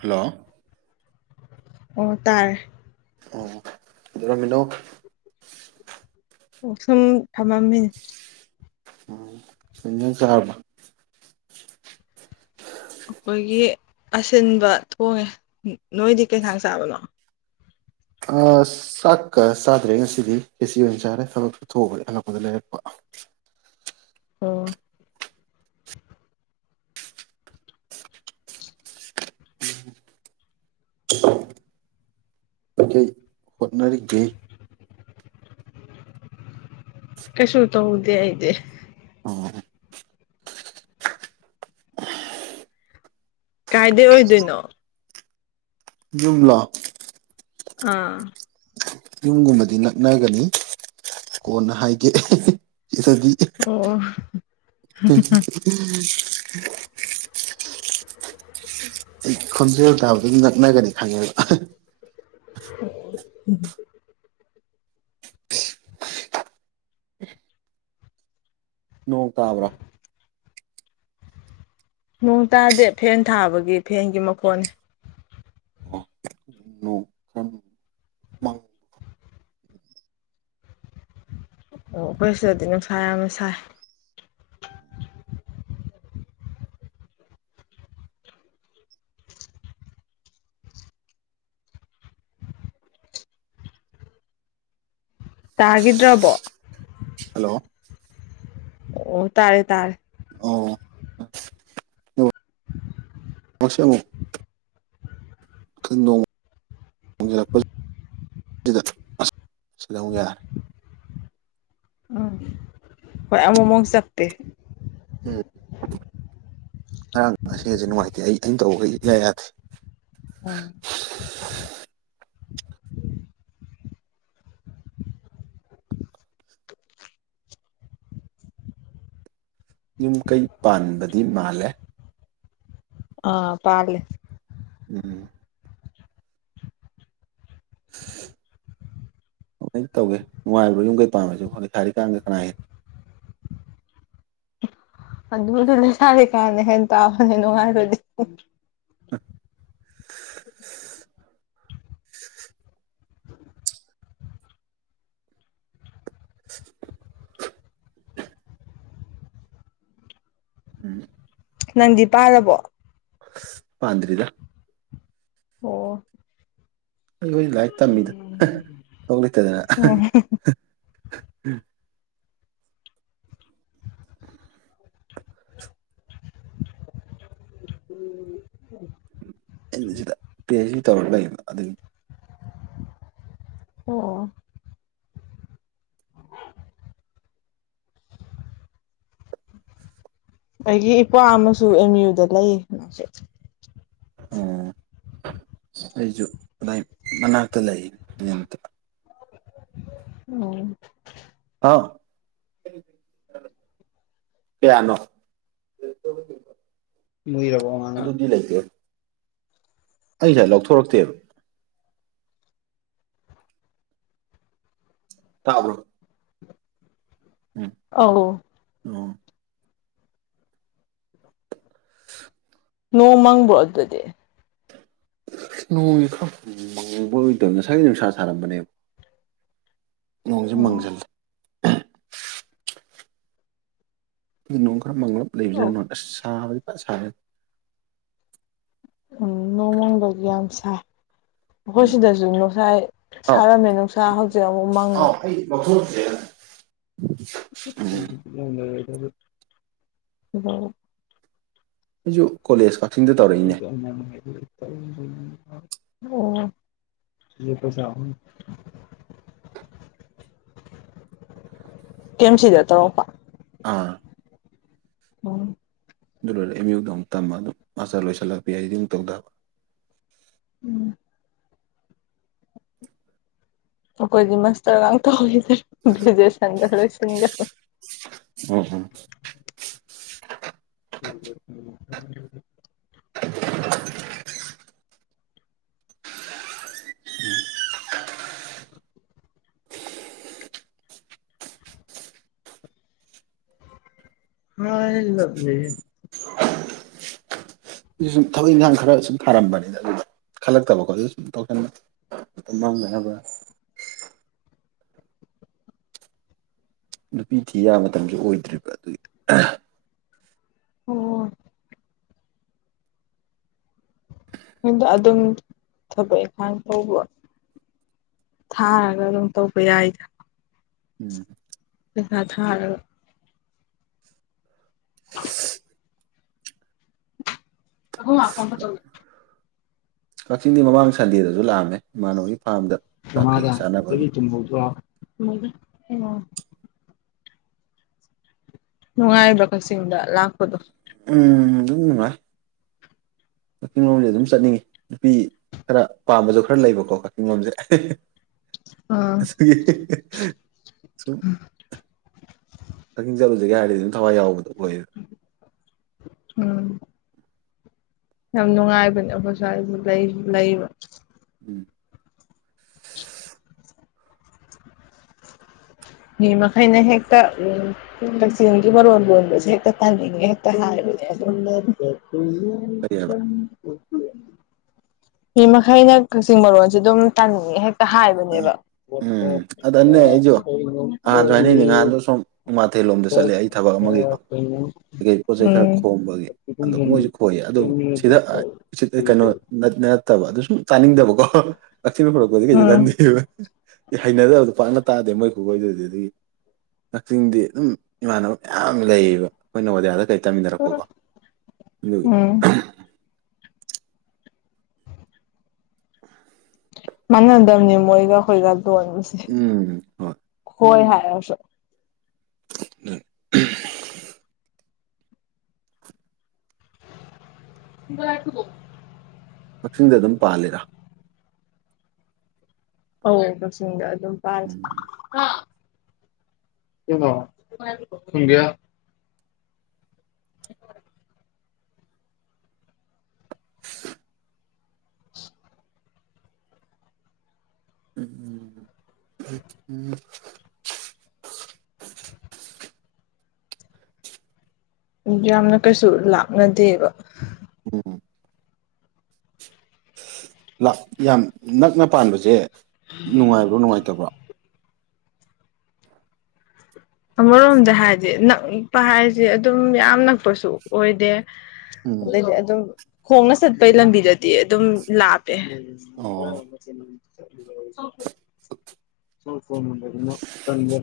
hello ꯎꯝ ꯇꯥꯔ‌ꯦ ꯑꯣ ꯀꯩꯗꯧꯔꯃꯤꯅꯣ ꯁꯨꯝ ꯊꯝꯃꯝꯃꯤ ꯎꯝ ꯅꯪ ꯆꯔꯕ ꯑꯩꯈꯣꯏꯒꯤ ꯑꯁꯤꯟꯕ ꯊꯣꯡꯉꯦ ꯅꯣꯏꯗꯤ ꯀꯩ ꯏꯟꯁꯥꯡ ꯆꯥꯕꯅꯣ ꯑꯁ ꯆꯥꯛꯀ ꯆꯥꯗ꯭ꯔꯦ ꯉꯁꯤꯗꯤ ꯐꯦꯁꯤ ꯑꯣꯏꯅ ꯆꯥꯔꯦ ꯊꯕꯛꯇꯊꯑꯕ ꯍꯜꯂꯛꯄꯗ ꯂꯩꯔꯛꯄ ꯑꯣ [unintelligible] ꯀꯩꯀꯩ ꯍꯣꯠꯅꯔꯤꯒꯦ ꯀꯩꯁꯨ ꯇꯧꯗꯦ ꯑꯩꯗꯦ [unintelligible] ꯀꯥꯏꯗꯩ ꯑꯣꯏꯗꯣꯏꯅꯣ ꯌꯨꯝꯂꯣ ꯑꯥ ꯌꯨꯝꯒꯨꯝꯕꯗꯤ ꯅꯛꯅꯒꯅꯤ ꯀꯣꯟꯅ ꯍꯥꯏꯒꯦ ꯁꯤꯗꯤ ꯑꯣ [unintelligible] [unintelligible] ꯑꯩ ꯈꯣꯟꯖꯦꯜ ꯇꯥꯕꯗꯨꯝ ꯉꯛꯅꯒꯅꯤ ꯈꯪꯉꯦꯕ [unintelligible] ꯅꯣꯡ ꯇꯥꯕ꯭ꯔꯥ ꯅꯣꯡ ꯇꯥꯗꯦ ꯐꯦꯟ ꯊꯥꯕꯒꯤ ꯐꯦꯟꯒꯤ ꯃꯈꯣꯟꯅꯤ ꯑꯣ ꯅꯣꯡ ꯈꯔ ꯃꯪ ꯑꯣ ꯑꯩꯈꯣꯏ ꯁꯤꯗꯗꯤ ꯅꯨꯡꯁꯥ ꯌꯥꯝꯅ ꯁꯥꯏ ꯇꯥꯒꯤꯗ꯭ꯔꯕꯣ ꯍꯜꯂꯣ ꯑꯣ ꯇꯥꯔꯦ ꯇꯥꯔꯦ ꯑꯣ ꯑꯣꯁ ꯑꯃꯨ [unintelligible] [unintelligible] ꯎꯝ ꯍꯣꯏ ꯑꯃꯨꯛꯃꯨꯛ ꯆꯞꯄꯤ ꯉꯔꯥꯡ ꯉꯁꯤꯒꯖꯦ ꯅꯨꯡꯉꯥꯏꯇꯦ ꯑꯩ ꯑꯩꯅ ꯇꯧꯕ ꯒꯩꯖꯦ ꯏꯌꯥ ꯌꯥꯗꯦ [unintelligible] ꯌꯨꯝ ꯀꯩ ꯄꯥꯟꯕꯗꯤ ꯃꯥꯜꯂꯦ ꯑꯥ ꯄꯥꯜꯂꯦ ꯎꯝ ꯀꯃꯥꯏ ꯇꯧꯒꯦ ꯅꯨꯡꯉꯥꯏꯕ꯭ꯔꯣ ꯌꯨꯝ ꯀꯩ ꯄꯥꯟꯕꯥꯁꯤꯕꯨ ꯂꯩꯁꯔꯤ ꯀꯥꯟꯒ ꯀꯅꯅꯥ ꯍ‌ꯦꯟꯒ‌ꯦ ꯑꯗꯨꯗꯤ ꯂꯩꯁꯥꯔꯤꯀꯥꯟꯅ ꯍꯟꯇꯥꯕꯅꯦ ꯅꯨꯡꯉꯥꯏꯕꯗꯤ [unintelligible] [unintelligible] ꯎꯝ ꯅꯪꯗꯤ ꯄꯥꯜꯂꯕꯣ ꯄꯥꯟꯗꯔꯤꯗ ꯑꯣ ꯑꯩꯈꯣꯏꯗꯤ ꯂꯥꯏꯔꯤꯛ ꯇꯝꯃꯤꯗ ꯊꯕꯛ ꯂꯩꯇꯗꯅ ꯎꯝ [inaudible] ꯑꯅꯥ ꯁꯤꯗ ꯄꯤ ꯍꯩꯁ ꯗꯤ ꯇꯧꯔ ꯂꯩꯕ ꯑꯗꯨꯒꯤ ꯑꯣ ꯑꯩꯒꯤ ꯏꯌꯨꯄ꯭ꯋꯥ ꯑꯃꯁꯨ ꯑꯦꯝ ꯌꯨꯗ ꯂꯩ ꯃꯥꯁꯨ ꯑꯣ ꯑꯩꯖꯨ ꯑꯗꯥꯏ ꯃꯅꯥꯛꯇ ꯂꯩ ꯅꯛꯇ [unintelligible] ꯑꫭ ꯍꯥꯎ ꯀꯌꯥꯅꯣ [unintelligible] ꯂꯩꯏ [unintelligible] ꯑꯩ ꯉꯁꯥꯏ ꯂꯧꯊꯣꯔꯛꯇꯦꯕ ꯇꯥꯕ꯭ꯔꯣ [unintelligible] ꯑꯧ ꯑꫭ ꯅꯣꯡ ꯃꯪꯕ꯭ꯔꯣ ꯑꯗꯨꯗꯤ ꯅꯣꯡꯖꯦ ꯈꯔ ꯃꯪꯕꯣꯏ ꯇꯧꯏ ꯉꯁꯥꯏꯒꯩꯗꯨ ꯅꯨꯡꯁꯥ ꯁꯥꯔꯝꯕꯅꯦꯕ ꯅꯣꯡꯖꯤ ꯎꯝ ꯃꯥꯡꯖꯜꯂꯦ ꯑꯩꯗꯤ ꯅꯣꯡ ꯈꯔ ꯃꯪꯂꯞ ꯂꯩꯕꯁꯤꯅ ꯑꯧ ꯅꯨꯉꯥꯏ ꯑꯁ ꯁꯥꯕꯗꯤ ꯐꯖꯅ ꯁꯥꯏꯍ‌ꯦ ꯎꯝ ꯅꯣꯡꯃꯪꯗꯔꯗꯤ ꯌꯥꯝ ꯁꯥꯏ ꯑꯩꯈꯣꯏ ꯎꯝ ꯁꯤꯗꯁꯨ ꯅꯨꯡꯁꯥ ꯑꯥꯎ ꯁꯥꯔꯝꯃꯦ ꯅꯨꯡꯁꯥ ꯍꯧꯖꯤꯛ ꯑꯃꯨꯛ ꯃꯪꯉꯦ [unintelligible] ꯎꯝ [unintelligible] ꯑꯩꯁꯨ ꯀꯣꯂꯦꯖ ꯀꯛꯆꯤꯡꯗ ꯇꯧꯔꯛꯏꯅꯦ ꯎ [unintelligible] ꯑꯣ [unintelligible] ꯀꯦ ꯑ‌ꯦꯝ ꯁꯤꯗ ꯇꯧꯔꯛꯄ ꯑꯥ ꯑꫭ ꯑꯗꯨ ꯂꯣꯏꯔ ꯑꯦꯝ ꯌꯨꯗ ꯑꯃꯨꯛ ꯇꯝꯕ ꯑꯗꯨꯝ ꯃꯥꯁꯇꯔ ꯂꯣꯏꯁꯤꯜꯂ ꯄꯤ ꯍꯩꯁ ꯗꯤ ꯃꯨꯛ ꯇꯧꯗꯕ ꯎꯝ ꯑꯩꯈꯣꯏꯗꯤ ꯃꯁꯇꯔꯒꯇꯣꯛꯈꯤꯗ꯭ꯔꯦ ꯒ꯭ꯔꯦꯖꯨꯁꯟꯗ ꯂꯣꯏꯁꯤꯟꯒ꯭ꯔꯦ ꯎꯝ ꯎꯝ [unintelligible] ꯉꯥꯢꯔꯒ ꯂꯩꯌꯦ ꯑꯩ ꯁꯨꯝ ꯊꯕꯛ ꯏꯟꯒꯥꯡ ꯈꯔ ꯁꯨꯝ ꯊꯥꯔꯝꯕꯅꯤꯗ ꯑꯗꯨꯗ ꯈꯜꯂꯛꯇꯕ ꯈꯣꯠꯄꯗ ꯁꯨꯝ ꯇꯧꯁꯟꯕꯅꯤ ꯃꯇꯥꯝ ꯃꯥꯡꯗꯅꯕ ꯅꯨꯄꯤ ꯊꯤ ꯌꯥ ꯃꯇꯝꯁꯨ ꯑꯣꯏꯗ꯭ꯔꯤꯕ ꯑꯗꯨꯒꯤ ꯑꯣ ꯑꯗꯣ ꯑꯗꯨꯝ ꯊꯕꯛ ꯢꯟꯈꯥꯡ ꯇꯧꯕꯔꯣ ꯊꯥꯔꯒ ꯑꯗꯨꯝ ꯇꯧꯕ ꯌꯥꯏꯗ ꯎꯝ ꯄꯩꯁꯥ ꯊꯔꯒꯥ [unintelligible] ꯍꯂ ꯀꯣꯟ ꯐ ꯆꯂꯦ [inaudible] ꯀꯛꯆꯤꯡꯗꯤ ꯃꯃꯥꯡ ꯁꯟꯗꯦꯗꯁꯨ ꯂꯥꯛꯑꯃꯦ ꯏꯃꯥꯟꯅꯕꯒꯤ ꯐꯥꯔꯝꯗ ꯆꯥꯛ ꯀꯩ ꯃꯃꯥꯗ ꯆꯥꯅꯕꯒꯤ ꯊꯣꯏꯕꯤ ꯇꯨꯝꯍꯧꯗꯔꯣ ꯇꯨꯝꯍꯧꯗꯦ ꯑꯩꯃꯥ ꯅꯨꯡꯉꯥꯏꯕ꯭ꯔꯥ ꯀꯛꯆꯤꯡꯗ ꯂꯥꯛꯄꯗꯣ ꯎꯝ ꯗꯨꯝ ꯅꯨꯡꯉꯥꯏ ꯀꯥꯛꯆꯤꯡꯡꯂꯣꯝꯗꯤ ꯑꯗꯨꯝ ꯆꯠꯅꯤꯡꯉꯤ ꯅꯨꯄꯤ ꯈꯔ ꯄꯥꯝꯕꯖꯨ ꯈꯔ ꯂꯩꯕꯀꯣ ꯀꯛꯆꯤꯡ ꯂꯣꯝꯖꯦ ꯑꯣ ꯑꯩ ꯁꯨꯝ ꯀꯛꯆꯤꯛ ꯆꯠꯂꯨꯁꯤꯒꯦ ꯍꯥꯏꯔꯗꯤ ꯑꯗꯨꯝ ꯊꯋꯥꯏ ꯌꯥꯎꯕꯗꯣ ꯑꯣꯏ ꯎꯝ ꯌꯥꯝ ꯅꯨꯡꯉꯥꯏꯕꯅꯦ ꯑꯩꯈꯣꯏ ꯁ꯭ꯋꯥꯏ ꯂꯩꯕ ꯎꯝ ꯃꯤ ꯃꯈꯩꯅ ꯍꯦꯛꯇ ꯎꯝ ꯀꯥꯛꯆꯤꯛꯒꯤ ꯃꯔꯣꯜ ꯂꯣꯟꯕꯁꯦ ꯍꯦꯛꯇ ꯇꯥꯟꯅꯤꯡꯉꯦ ꯍꯛꯇ ꯍꯥꯕꯅꯦ ꯀꯔꯤꯑꯕ ꯑ [inaudible] ꯐ ꯃꯈꯩꯅ ꯀꯛꯆꯤꯡ ꯃꯔꯣꯟꯁꯦ ꯑꯗꯨꯝ ꯇꯥꯅꯤꯡꯉꯦ ꯍꯥꯢ ꯍꯥꯏꯕꯅꯦꯕ ꯎꯝ ꯑꯗꯅꯦ ꯑꯩꯁꯨ ꯀꯧꯋ [inaudible] ꯎꯃꯥꯊꯦꯜꯂꯣꯝꯗ ꯆꯠꯂꯦ ꯑꯩ ꯊꯕꯛ ꯑꯃꯒꯤꯀꯣ ꯀꯀꯩ ꯄꯣꯠ ꯆꯩꯩ ꯈꯔ ꯎꯝ ꯈꯣꯝꯕꯒꯤ ꯃꯣꯏꯖꯨ ꯈꯣꯏꯌꯦ ꯑꯗꯨ ꯁꯤꯗ ꯑ ꯁꯤꯗ ꯀꯩꯅꯣ ꯅꯠꯇꯕ ꯑꯗꯨ ꯁꯨꯝ ꯇꯥꯅꯤꯡꯗꯕꯀꯣ ꯀꯥꯛꯆꯤꯡꯕ ꯈꯣꯢꯔꯛꯄꯗꯤ ꯀꯩꯁꯨ ꯈꯥꯟꯗꯦ ꯎꯝ ꯍꯩꯅꯗꯕꯗꯣ ꯄꯥꯛꯅ ꯇꯥꯗꯦ ꯃꯣꯏ ꯈꯨꯈꯣꯢꯗꯨꯗꯤ ꯀꯛꯆꯤꯡꯗꯤ ꯑꯗꯨꯝ ꯏꯃꯥꯟꯅꯕ ꯃꯌꯥꯝ ꯂꯩꯌꯦꯕ ꯑꯩꯈꯣꯏꯅ ꯅꯣꯕꯣꯗꯤꯌꯥꯗ ꯀꯩ ꯇꯥꯃꯤꯟꯅꯔꯛꯄꯀꯣ ꯑꯗꯨ ꯎꯝ ꯃꯥꯟꯅꯗꯕꯅꯦ ꯃꯣꯏꯒ ꯑꯈꯣꯏꯒ ꯂꯣꯟꯁꯦ ꯎꯝ ꯍꯣꯏ ꯈꯣꯏ ꯍꯥꯏꯔꯁꯨ ꯑ [inaudible] [inaudible] ꯀꯛꯆꯤꯡꯗ ꯑꯗꯨꯝ ꯄꯥꯜꯂꯤꯔꯥ ꯑꯝ ꯀꯥꯛꯆꯤꯛ ꯗ ꯑꯗꯨꯝ ꯄꯥꯜꯂꯦ ꯎꯝ ꯀ ꯁꯗꯤꯌꯥ [inaudible] [unintelligible] ꯎꯝ ꯎꯝ ꯎꯝ [inaudible] ꯌꯥꯝꯅ ꯀꯩꯁꯨ ꯂꯥꯞꯅꯥꯗꯦꯕ ꯎꯝ ꯌꯥꯝ ꯅꯛꯅ ꯄꯥꯟꯕꯁꯦ ꯅꯨꯡꯉꯥꯏꯕ꯭ꯔꯣ ꯅꯨꯡꯉꯥꯏꯇꯕ꯭ꯔꯣ ꯑꯃꯔꯣꯝꯗ ꯍꯥꯏꯗꯤ ꯅꯛꯄ ꯍꯥꯏꯁꯦ ꯑꯗꯨꯝ ꯌꯥꯝ ꯅꯛꯄꯁꯨ ꯑꯣꯏꯗꯦ ꯎꯝ ꯑꯗꯩꯗꯤ ꯑꯗꯨꯝ ꯈꯣꯡꯅ ꯆꯠꯄꯩ ꯂꯝꯕꯤꯗꯗꯤ ꯑꯗꯨꯝ ꯂꯥꯞ ꯑ ꯑꯣ ꯆꯨꯔꯐꯣꯟ ꯃꯨꯟꯗꯕꯅꯤꯅ ꯇꯟꯖꯦ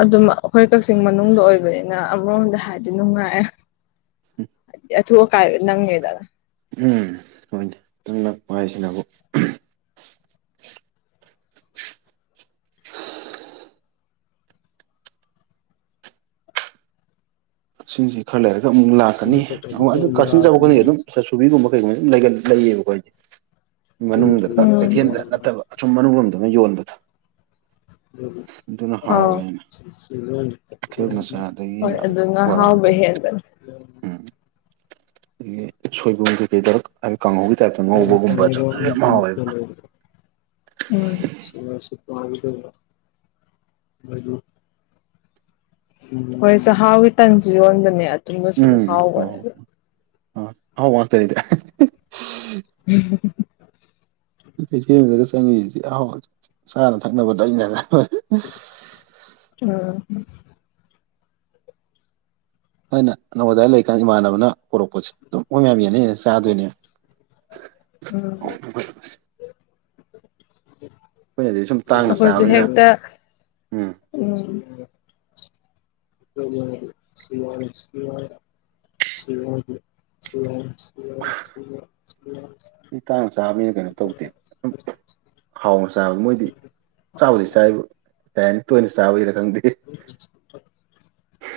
ꯑꯗꯨꯝ - ꯍꯣꯏ ꯀꯛꯆꯤꯡ ꯃꯅꯨꯡꯗ ꯑꯣꯏꯕꯅꯤꯅ ꯑꯃꯔꯣꯝꯗ ꯍꯥꯏꯔꯗꯤ ꯅꯨꯡꯉꯥꯏꯦ ꯍꯥꯏꯗꯤ ꯊꯣ ꯀꯥꯏꯦ ꯅꯪꯅꯦꯦꯗ ꯎ ꯃꯣꯏꯇꯪ ꯅꯛꯄ ꯍꯥꯏꯁꯤꯅꯕꯨ ꯁꯤꯡꯁꯤ ꯈꯔ ꯂꯩꯔꯒ ꯑꯃꯨꯛ ꯂꯥꯛꯀꯅꯤ ꯑꯗꯨ ꯀꯛꯆꯤꯟ ꯆꯥꯎꯕ ꯈꯗꯤ ꯑꯗꯨꯝ ꯆꯥꯁꯨꯕꯤꯒꯨꯝꯕ ꯀꯩꯒꯨꯝꯕ ꯑꯗꯨ ꯂꯩꯌꯦꯕꯈꯣꯏꯗꯤ ꯃꯅꯨꯡꯗꯒ ꯎꯝ ꯀꯩꯊꯦꯜꯗ ꯅꯠꯇꯕ ꯑꯁꯨꯝ ꯃꯅꯨꯡꯣꯝꯗꯅ ꯌꯣꯟꯕꯗ ꯍ ꯀꯩꯊꯦꯜ ꯃꯆꯥ ꯑꯗꯒꯤ ꯍꯣꯏ ꯑꯗꯨ ꯉ ꯕꯣꯔꯥꯒꯨꯝ ꯍꯥꯎꯕꯍꯦꯕꯅꯤ ꯎꯝ ꯁꯣꯏꯕꯨꯡꯨꯡ ꯊ ꯀꯩꯗꯔꯛ ꯍꯥꯏꯗꯤ ꯀꯥꯡꯍꯧꯒꯤ ꯇꯥꯏꯞꯇ ꯉꯧꯕꯒꯨꯝꯕꯁꯨ ꯑꯗꯨ ꯌꯥꯝ ꯍꯥꯎꯋꯦꯕ ꯎꯝ ꯁꯁꯤꯄꯒ ꯍꯣꯏꯁ ꯍꯥꯎ ꯏ ꯇꯪꯁꯤ ꯌꯣꯟꯟꯗꯅꯦ ꯎꯝ ꯍ ꯍꯥꯎ ꯋꯥꯇꯔꯗꯦ ꯎꯝ ꯀꯩꯊꯦꯜꯗ ꯆꯪꯉꯤꯁꯤ ꯑꯍꯥꯎ ꯆꯥꯅ ꯊꯛꯅꯕꯗꯩꯅꯔꯣꯏ [unintelligible] ꯍꯣꯏꯅ ꯅꯪꯧ ꯑꯋꯥꯏ ꯂꯩꯔꯤꯀꯥꯟꯗ ꯏꯃꯥꯟꯅꯕꯅ ꯀꯔꯛꯄꯁꯦ ꯑꯗꯨꯝ ꯃꯣꯏ ꯃꯌꯥꯝ ꯌꯦꯅꯩ ꯆꯥꯗꯣꯏꯅꯦ ꯑꯩꯈꯣꯏꯅꯗꯤ ꯁꯨꯝ ꯎꯝ ꯇꯥꯡꯅ ꯑꯩꯈꯣꯏꯁꯨ ꯆꯥꯕꯅꯤꯅ ꯍꯦꯛꯇ ꯎꯝ ꯎꯝ ꯐꯦ ꯁꯤꯋꯥꯅꯤ ꯁꯤꯋꯥ ꯁꯤ ꯁꯤ ꯁꯤ ꯁꯤ ꯃꯤ ꯇꯥꯡꯅ ꯆꯥꯕꯅꯤꯅ ꯀꯩꯅꯣ ꯇꯧꯗꯦ ꯁꯨꯝ ꯍꯥꯎꯅ ꯆꯥꯕ ꯃꯣꯏꯗꯤ ꯆꯥꯕꯗꯤ ꯆꯥꯏꯕ ꯀꯩ ꯍꯥꯏꯅꯤ ꯇꯣꯏꯅ ꯆꯥꯕꯒꯤꯔ ꯈꯪꯗꯦ [inaudible]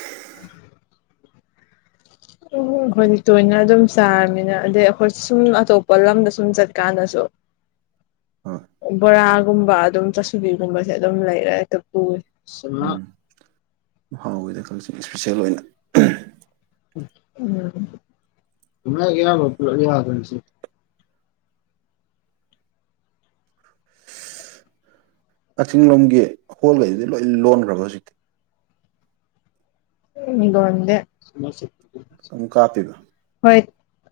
ꯎꯝ ꯑꯩꯈꯣꯏꯗꯤ ꯇꯣꯏꯅ ꯑꯗꯨꯝ ꯆꯥꯔꯕꯃꯤꯅ ꯑꯗꯩ ꯑꯩꯈꯣꯏ ꯁꯨꯝ ꯑꯇꯣꯞꯄ ꯂꯝꯗ ꯁꯨꯝ ꯆꯠꯀꯥꯟꯗꯁꯨ [inaudible] ꯕꯣꯔꯥꯒꯨꯝꯕ ꯑꯗꯨꯝ ꯆꯥꯁꯨꯕꯤꯒꯨꯝꯕꯖꯦ ꯑꯗꯨꯝ ꯂꯩꯔꯥ ꯍꯦꯛꯇ ꯄꯨꯕꯅꯦ ꯃꯍꯥꯎꯒꯤꯗ ꯈꯜꯁꯤꯡ ꯏꯁꯄꯤꯁꯦꯜ ꯑꯣꯏꯅ ꯎꯝ [unintelligible] ꯀꯛꯆꯤꯡꯂꯣꯝꯒꯤ ꯍꯣꯜꯈꯩꯁꯤꯗꯤ ꯂꯣꯏ ꯂꯣꯟꯈ꯭ꯔꯕ ꯍꯧꯖꯤꯛꯇꯤ ꯂꯣꯟꯗꯦ ꯑꯗꯨꯝ ꯀꯥꯞꯄꯤꯕ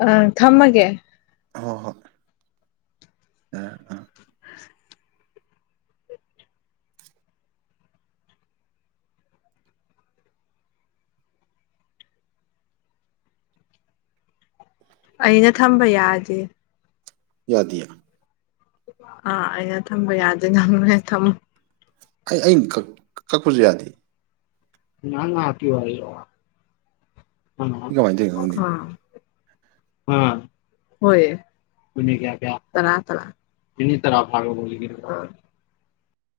ꯑꯪ ꯊꯝꯃꯒꯦ ꯍꯣꯏ ꯍꯣꯏ ꯑ ꯑ [unintelligible] ꯑꯩꯅ ꯊꯝꯕ ꯌꯥꯗꯦ ꯌꯥꯗꯌꯥ ꯑꯥ ꯑꯩꯅ ꯊꯝꯕ ꯌꯥꯗꯦ ꯉꯝꯃꯣꯏꯅꯦ ꯊꯝꯃ ꯑꯩꯅ ꯀꯛ ꯀꯛꯄꯖꯨ ꯌꯥꯗꯦ ꯉꯇꯤ ꯋꯥꯏ ꯋꯥ ꯀꯃꯥꯏꯅ ꯇꯧꯔꯤꯅꯣ ꯈꯪꯗꯦ ꯑꯝ ꯍꯌꯦ ꯀ ꯀꯌꯥ ꯀꯌꯥ ꯇꯔ ꯇꯔ ꯀꯅꯤ ꯇꯔ ꯐꯣꯒ